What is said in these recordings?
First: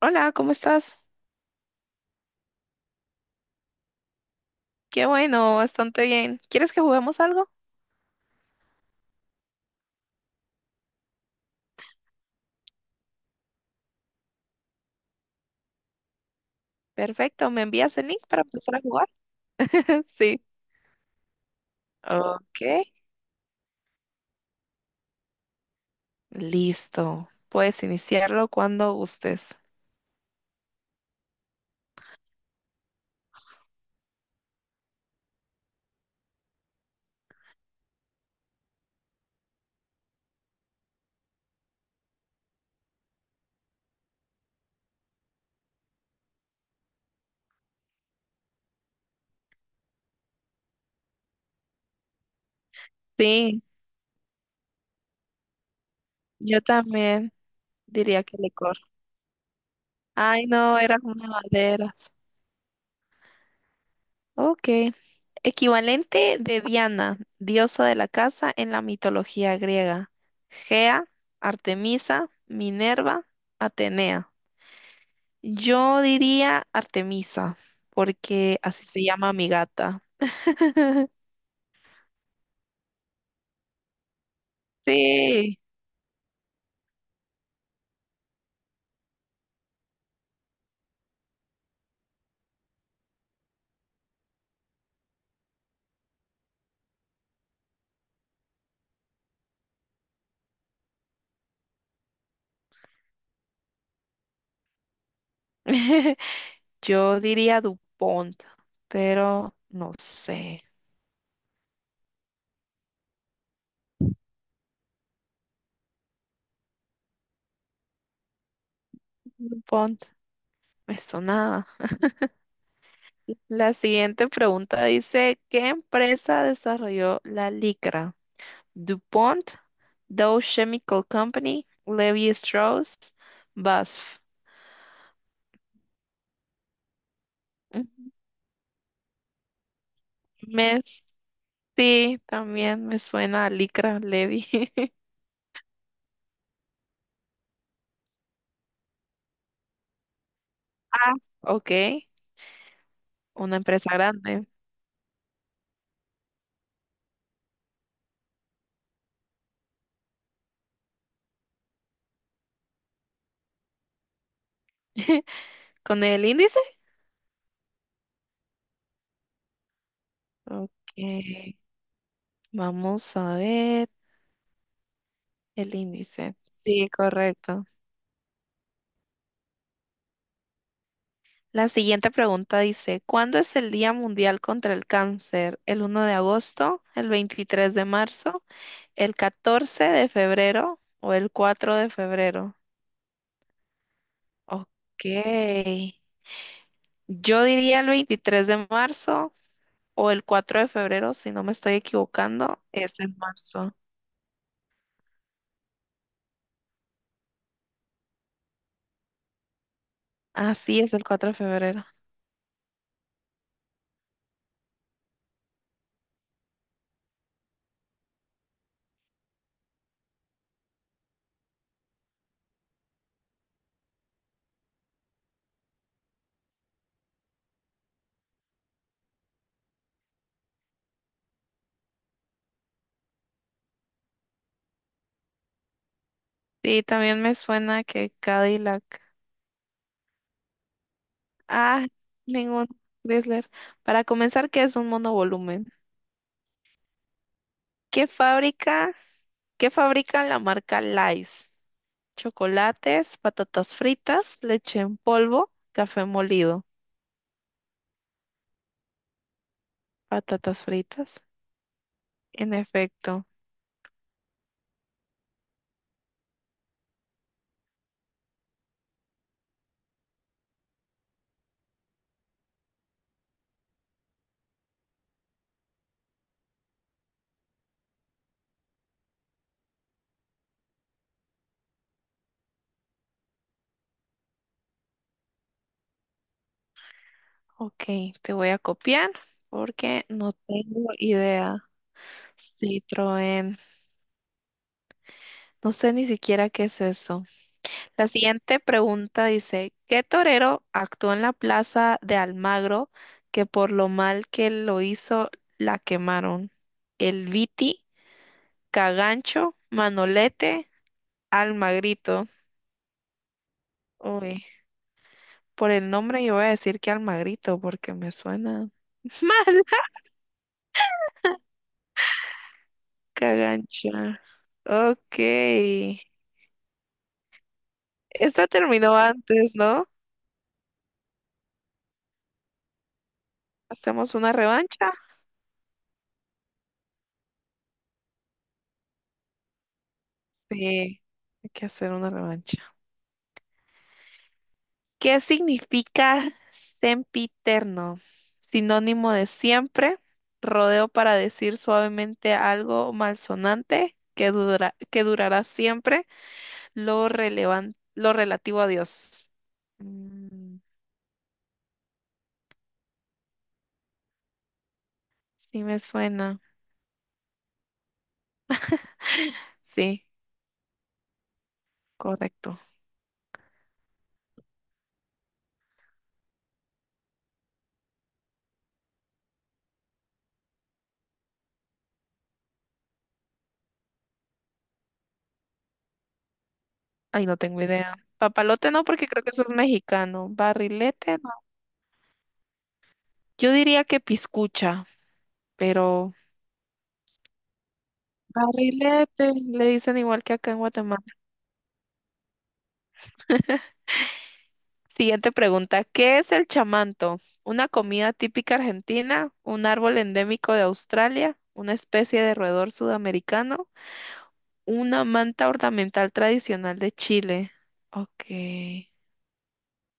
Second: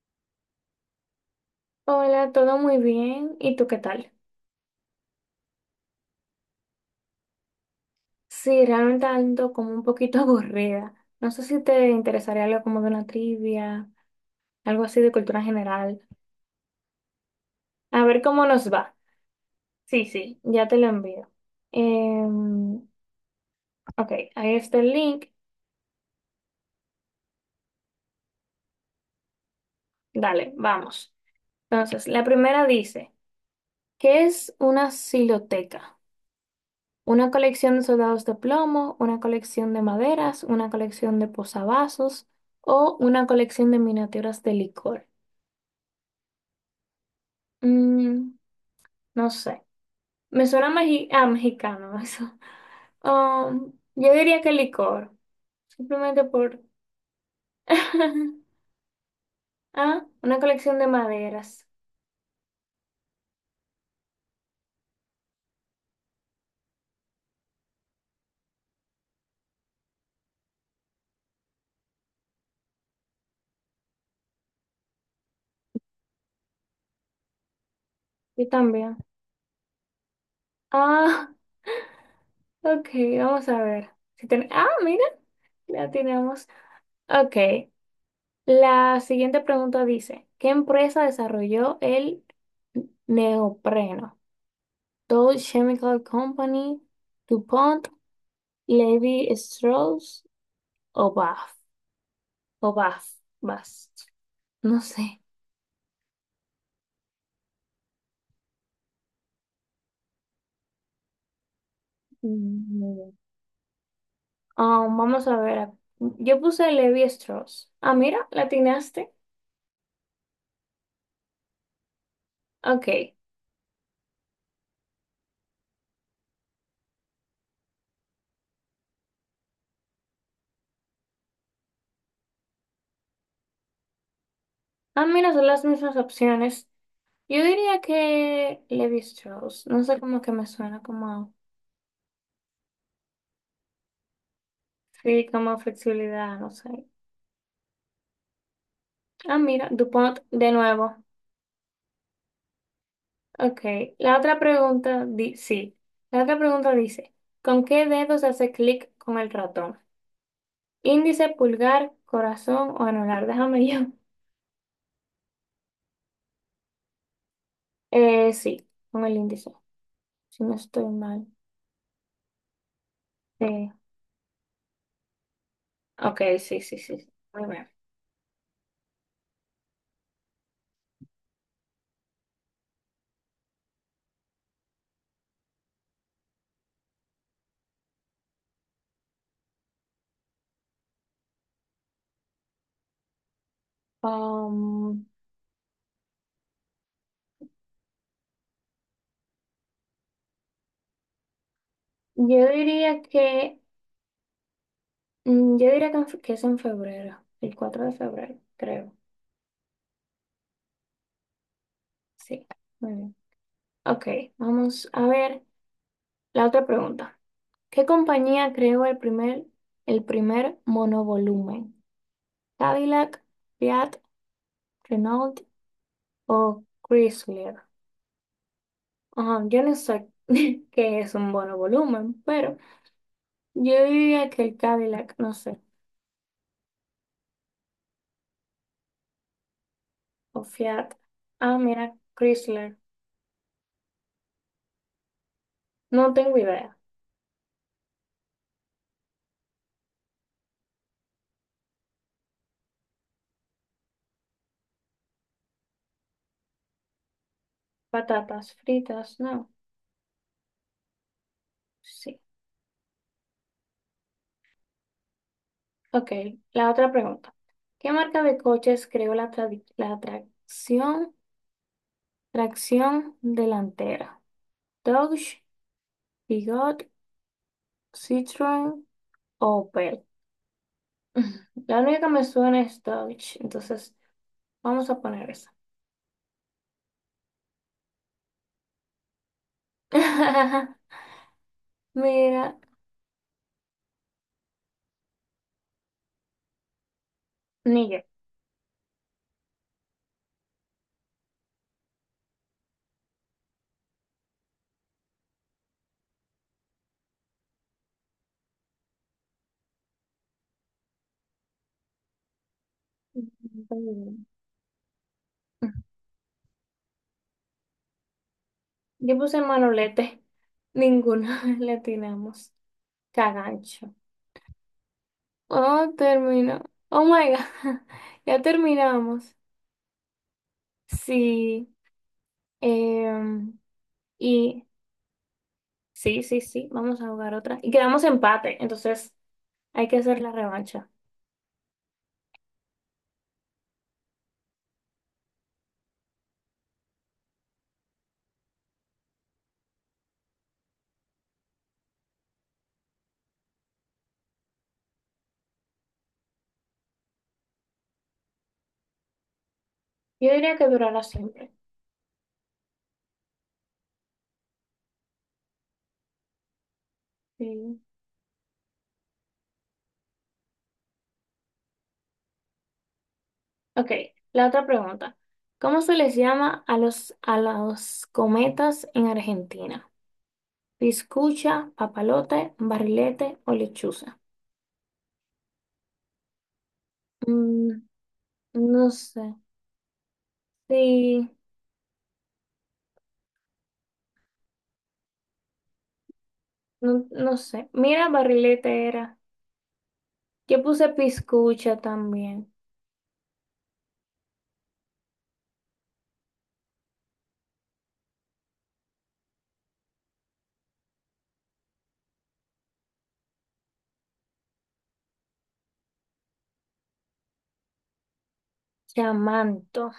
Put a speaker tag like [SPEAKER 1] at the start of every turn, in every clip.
[SPEAKER 1] Hola, ¿cómo estás?
[SPEAKER 2] Hola, todo muy bien. ¿Y tú qué tal?
[SPEAKER 1] Qué bueno, bastante bien. ¿Quieres que juguemos algo?
[SPEAKER 2] Sí, realmente ando como un poquito aburrida. No sé si te interesaría algo como de una trivia, algo así de cultura general.
[SPEAKER 1] Perfecto, ¿me envías
[SPEAKER 2] A
[SPEAKER 1] el link
[SPEAKER 2] ver
[SPEAKER 1] para
[SPEAKER 2] cómo nos
[SPEAKER 1] empezar a
[SPEAKER 2] va.
[SPEAKER 1] jugar?
[SPEAKER 2] Sí, sí,
[SPEAKER 1] Sí.
[SPEAKER 2] ya te lo envío.
[SPEAKER 1] Ok,
[SPEAKER 2] Em, ok, ahí está el link.
[SPEAKER 1] listo. Puedes iniciarlo cuando gustes.
[SPEAKER 2] Dale, vamos. Entonces, la primera dice, ¿qué es una siloteca? Una colección de soldados de plomo, una colección de maderas, una colección de posavasos o una colección de miniaturas de licor. Mm, no sé. Me suena ah, mexicano eso.
[SPEAKER 1] Sí,
[SPEAKER 2] Yo diría que licor. Simplemente
[SPEAKER 1] yo
[SPEAKER 2] por...
[SPEAKER 1] también diría que licor.
[SPEAKER 2] Ah, una
[SPEAKER 1] Ay, no,
[SPEAKER 2] colección de
[SPEAKER 1] eran una
[SPEAKER 2] maderas.
[SPEAKER 1] banderas. Ok. Equivalente de Diana, diosa de la casa en la mitología griega. Gea, Artemisa, Minerva, Atenea. Yo diría Artemisa,
[SPEAKER 2] Yo
[SPEAKER 1] porque así
[SPEAKER 2] también.
[SPEAKER 1] se llama mi gata.
[SPEAKER 2] Ah, ok, vamos a ver. Si ten- Ah, mira,
[SPEAKER 1] Sí.
[SPEAKER 2] la tenemos. Ok, la siguiente pregunta dice, ¿qué empresa desarrolló el neopreno? Dow Chemical Company, DuPont, Levi Strauss o Bath? O vas, vas. No sé.
[SPEAKER 1] Yo diría DuPont, pero no sé.
[SPEAKER 2] Mm, ah, vamos a ver. Yo puse Levi Strauss. Ah, mira, la atinaste.
[SPEAKER 1] DuPont, me sonaba.
[SPEAKER 2] Ok.
[SPEAKER 1] La siguiente pregunta dice, ¿qué empresa desarrolló la licra? DuPont, Dow Chemical Company, Levi Strauss, BASF.
[SPEAKER 2] Ah, mira, son las mismas opciones. Yo diría
[SPEAKER 1] Ujú.
[SPEAKER 2] que Levi Strauss. No sé cómo que me
[SPEAKER 1] Me,
[SPEAKER 2] suena, como.
[SPEAKER 1] sí, también me suena a licra, Levi.
[SPEAKER 2] Sí, como flexibilidad, no sé. Ah, mira, DuPont de nuevo.
[SPEAKER 1] Ah, ok. Una
[SPEAKER 2] Ok.
[SPEAKER 1] empresa
[SPEAKER 2] La otra
[SPEAKER 1] grande.
[SPEAKER 2] pregunta, di sí. La otra pregunta dice: ¿con qué dedos hace clic con el ratón? ¿Índice, pulgar, corazón o anular? Déjame yo.
[SPEAKER 1] ¿Con el índice?
[SPEAKER 2] Sí, con el índice, si no
[SPEAKER 1] Ok,
[SPEAKER 2] estoy mal.
[SPEAKER 1] vamos a
[SPEAKER 2] Sí.
[SPEAKER 1] ver el
[SPEAKER 2] Ok,
[SPEAKER 1] índice.
[SPEAKER 2] sí, sí, sí,
[SPEAKER 1] Sí,
[SPEAKER 2] sí. Muy
[SPEAKER 1] correcto.
[SPEAKER 2] bien.
[SPEAKER 1] La siguiente pregunta dice, ¿cuándo es el Día Mundial contra el Cáncer? ¿El 1 de agosto, el 23 de marzo, el 14 de febrero o el 4 de febrero? Ok,
[SPEAKER 2] Um,
[SPEAKER 1] yo diría el 23 de marzo o el 4 de febrero, si no me estoy
[SPEAKER 2] yo
[SPEAKER 1] equivocando, es
[SPEAKER 2] diría
[SPEAKER 1] en
[SPEAKER 2] que,
[SPEAKER 1] marzo.
[SPEAKER 2] mm, yo diría que, que es en febrero, el cuatro de febrero, creo.
[SPEAKER 1] Así es el 4 de febrero.
[SPEAKER 2] Sí, muy bien. Ok, vamos a ver la otra pregunta. ¿Qué compañía creó el primer monovolumen? ¿Cadillac, Fiat, Renault o Chrysler? Ajá, yo no sé qué es un monovolumen, pero... Yo diría que el Cadillac, no sé,
[SPEAKER 1] Y también me suena que Cadillac.
[SPEAKER 2] o Fiat. Ah,
[SPEAKER 1] Ah,
[SPEAKER 2] mira,
[SPEAKER 1] ningún
[SPEAKER 2] Chrysler.
[SPEAKER 1] Chrysler. Para comenzar, ¿qué es un monovolumen?
[SPEAKER 2] No tengo idea.
[SPEAKER 1] ¿Qué fábrica? ¿Qué fabrica la marca Lays? Chocolates, patatas fritas, leche en polvo, café molido.
[SPEAKER 2] Patatas fritas, no.
[SPEAKER 1] Patatas fritas.
[SPEAKER 2] Sí.
[SPEAKER 1] En efecto.
[SPEAKER 2] Ok, la otra pregunta. ¿Qué marca de coches creó la, tradi- la tracción, tracción delantera? Dodge, Peugeot, Citroën o Opel. La única que me suena es Dodge, entonces vamos a poner esa.
[SPEAKER 1] Ok, te voy a copiar porque no tengo idea.
[SPEAKER 2] Mira,
[SPEAKER 1] Citroën. No sé ni siquiera qué es eso.
[SPEAKER 2] ni yo.
[SPEAKER 1] La siguiente pregunta dice, ¿qué torero actuó en la plaza de Almagro que por lo mal que lo hizo la quemaron? El Viti, Cagancho, Manolete, Almagrito. Uy, por el nombre yo voy a decir que Almagrito porque me suena
[SPEAKER 2] Yo puse
[SPEAKER 1] mal.
[SPEAKER 2] manolete. Ninguno le atinamos. Cagancho.
[SPEAKER 1] Cagancha. Ok.
[SPEAKER 2] Oh, terminó. Oh my God. Ya
[SPEAKER 1] Esta terminó
[SPEAKER 2] terminamos.
[SPEAKER 1] antes, ¿no?
[SPEAKER 2] Sí. em,
[SPEAKER 1] ¿Hacemos una
[SPEAKER 2] y
[SPEAKER 1] revancha?
[SPEAKER 2] sí, sí, sí. Vamos a jugar otra. Y quedamos empate. Entonces hay que hacer la
[SPEAKER 1] Sí,
[SPEAKER 2] revancha.
[SPEAKER 1] hay que hacer una revancha. ¿Qué significa sempiterno? Sinónimo de siempre, rodeo para decir suavemente algo malsonante que durará siempre, lo relativo a Dios.
[SPEAKER 2] Yo diría
[SPEAKER 1] Mm,
[SPEAKER 2] que durará siempre.
[SPEAKER 1] sí me suena.
[SPEAKER 2] Sí.
[SPEAKER 1] Sí, correcto.
[SPEAKER 2] Ok. La otra pregunta. ¿Cómo se les llama a a los cometas en Argentina? ¿Piscucha, papalote, barrilete o lechuza?
[SPEAKER 1] Ay, no tengo
[SPEAKER 2] Mm,
[SPEAKER 1] idea. Papalote no,
[SPEAKER 2] no
[SPEAKER 1] porque creo que
[SPEAKER 2] sé.
[SPEAKER 1] eso es mexicano. Barrilete
[SPEAKER 2] Sí,
[SPEAKER 1] no. Yo diría que piscucha, pero
[SPEAKER 2] no, no sé. Mira, barrilete era.
[SPEAKER 1] barrilete le dicen igual que acá en
[SPEAKER 2] Yo puse
[SPEAKER 1] Guatemala.
[SPEAKER 2] piscucha también.
[SPEAKER 1] Siguiente pregunta. ¿Qué es el chamanto? ¿Una comida típica argentina? ¿Un árbol endémico de Australia? ¿Una especie de roedor sudamericano? ¿Una manta ornamental tradicional de Chile? Ok.
[SPEAKER 2] Chamanto.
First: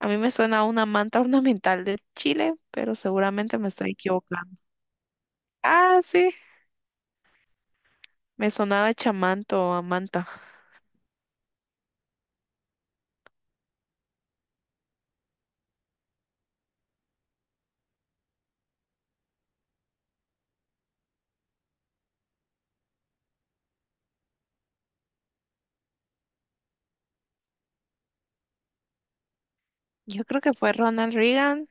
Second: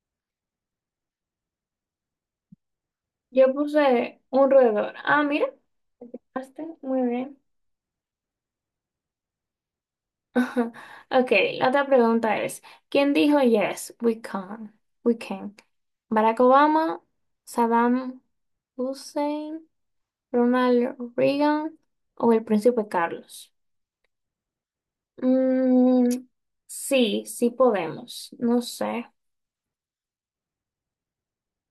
[SPEAKER 1] A mí me suena a una manta ornamental de Chile, pero
[SPEAKER 2] Yo
[SPEAKER 1] seguramente me estoy
[SPEAKER 2] puse un
[SPEAKER 1] equivocando.
[SPEAKER 2] roedor. Ah, mira.
[SPEAKER 1] Ah, sí.
[SPEAKER 2] Hazte, muy bien.
[SPEAKER 1] Me sonaba chamanto o a manta.
[SPEAKER 2] Ok, la otra pregunta es, ¿quién dijo yes, we can? We can. Barack Obama, Saddam Hussein, Ronald Reagan o el príncipe Carlos. Mm, sí, sí podemos. No sé.
[SPEAKER 1] Yo creo que fue Ronald Reagan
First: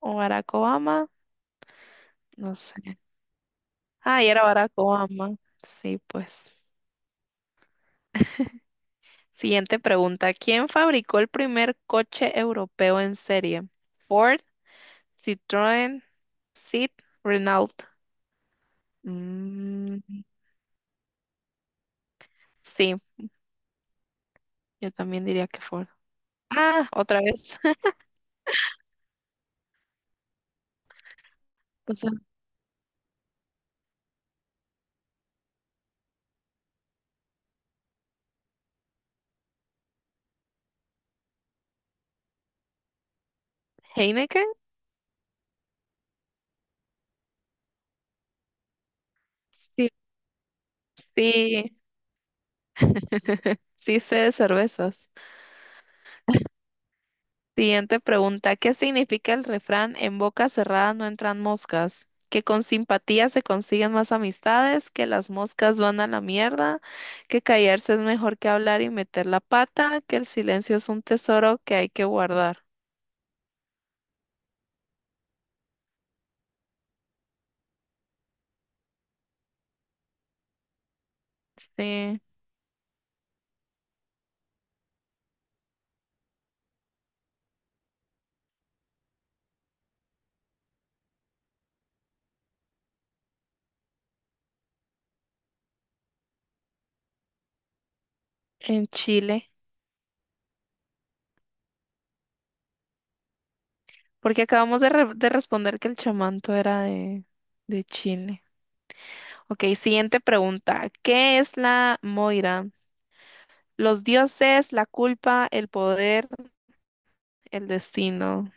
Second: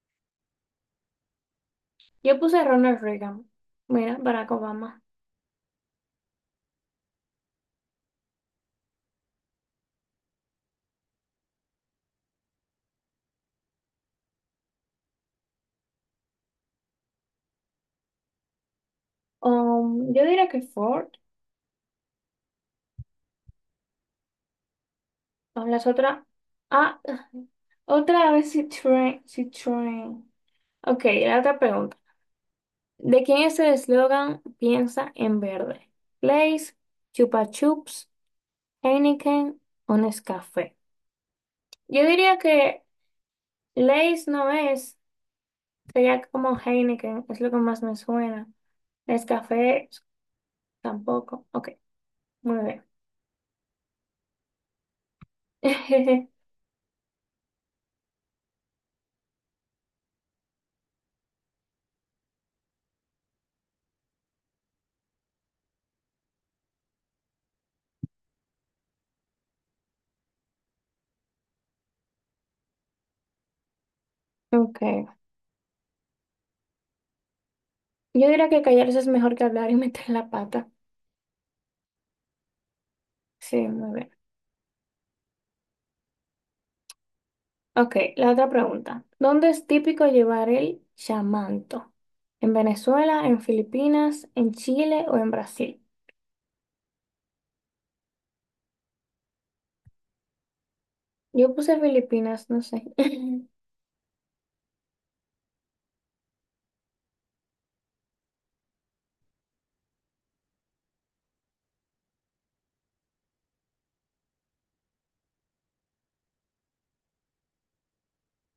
[SPEAKER 1] o Barack Obama.
[SPEAKER 2] Yo
[SPEAKER 1] No
[SPEAKER 2] puse
[SPEAKER 1] sé.
[SPEAKER 2] Ronald Reagan. Mira,
[SPEAKER 1] Ah, y era
[SPEAKER 2] Barack
[SPEAKER 1] Barack
[SPEAKER 2] Obama.
[SPEAKER 1] Obama. Sí, pues. Siguiente pregunta. ¿Quién fabricó el primer coche europeo en serie? Ford, Citroën, Seat, Renault. Mm,
[SPEAKER 2] Yo diría que Ford.
[SPEAKER 1] sí, yo también diría que
[SPEAKER 2] Ah,
[SPEAKER 1] Ford.
[SPEAKER 2] las otras.
[SPEAKER 1] Ah,
[SPEAKER 2] Ah,
[SPEAKER 1] otra vez.
[SPEAKER 2] otra vez Citroën. Citroën. Ok, la otra
[SPEAKER 1] O
[SPEAKER 2] pregunta.
[SPEAKER 1] sea,
[SPEAKER 2] ¿De quién es el eslogan Piensa en verde? Lays, Chupa Chups, Heineken o Nescafé. Yo diría que Lays no
[SPEAKER 1] Heineken.
[SPEAKER 2] es. Sería como Heineken, es lo que más me suena. Nescafé
[SPEAKER 1] Sí,
[SPEAKER 2] tampoco. Ok,
[SPEAKER 1] sí,
[SPEAKER 2] muy
[SPEAKER 1] sí sé de cervezas.
[SPEAKER 2] bien.
[SPEAKER 1] Siguiente pregunta. ¿Qué significa el refrán en boca cerrada no entran moscas? Que con simpatía se consiguen más amistades, que las moscas van a la mierda, que callarse es mejor que hablar y meter la pata, que el silencio es un tesoro que hay que guardar.
[SPEAKER 2] Ok. Yo diría que callarse es mejor que hablar y meter la pata.
[SPEAKER 1] Sí,
[SPEAKER 2] Sí, muy bien. Ok, la otra pregunta. ¿Dónde es típico llevar el chamanto? ¿En Venezuela, en Filipinas, en Chile o en Brasil?
[SPEAKER 1] en Chile.
[SPEAKER 2] Yo puse Filipinas, no sé.
[SPEAKER 1] Porque acabamos de responder que el chamanto era de Chile. Ok, siguiente pregunta. ¿Qué es la Moira? Los dioses, la culpa, el poder, el destino.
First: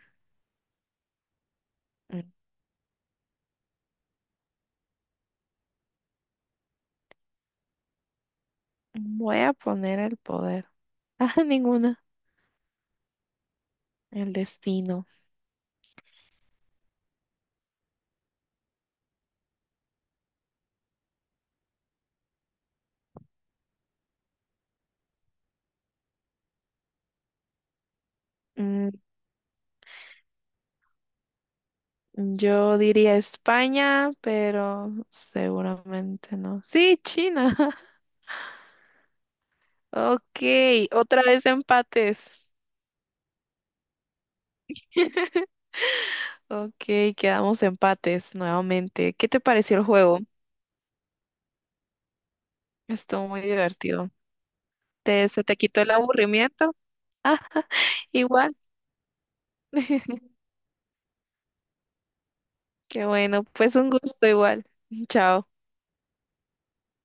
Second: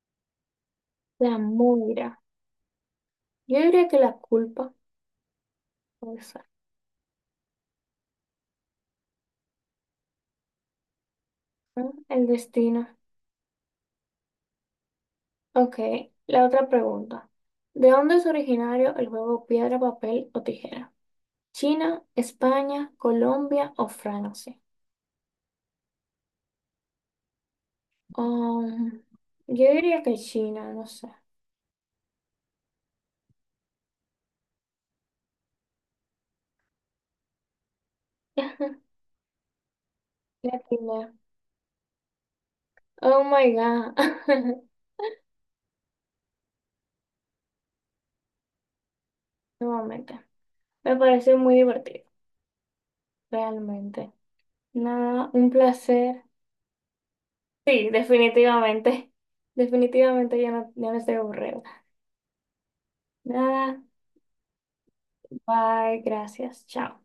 [SPEAKER 2] La muira.
[SPEAKER 1] Mm.
[SPEAKER 2] Yo diría que la culpa puede ser,
[SPEAKER 1] Voy a poner el poder. Ah,
[SPEAKER 2] ¿no?
[SPEAKER 1] ninguna.
[SPEAKER 2] El destino.
[SPEAKER 1] El destino.
[SPEAKER 2] Ok, la otra pregunta. ¿De dónde es originario el juego piedra, papel o tijera? ¿China, España, Colombia o Francia?
[SPEAKER 1] Mm,
[SPEAKER 2] Um, yo diría que China, no sé.
[SPEAKER 1] yo diría España, pero seguramente no. Sí, China. Ok,
[SPEAKER 2] Latina.
[SPEAKER 1] otra vez empates.
[SPEAKER 2] Oh my God.
[SPEAKER 1] Ok, quedamos empates nuevamente. ¿Qué te pareció el juego?
[SPEAKER 2] Nuevamente. Me pareció muy divertido,
[SPEAKER 1] Estuvo muy divertido.
[SPEAKER 2] realmente.
[SPEAKER 1] ¿
[SPEAKER 2] Nada,
[SPEAKER 1] se
[SPEAKER 2] un
[SPEAKER 1] te quitó el
[SPEAKER 2] placer.
[SPEAKER 1] aburrimiento? Ah,
[SPEAKER 2] Sí,
[SPEAKER 1] igual.
[SPEAKER 2] definitivamente. Definitivamente ya no, ya no estoy aburrida.
[SPEAKER 1] Qué bueno, pues
[SPEAKER 2] Nada,
[SPEAKER 1] un gusto igual. Chao.
[SPEAKER 2] bye, gracias, chao.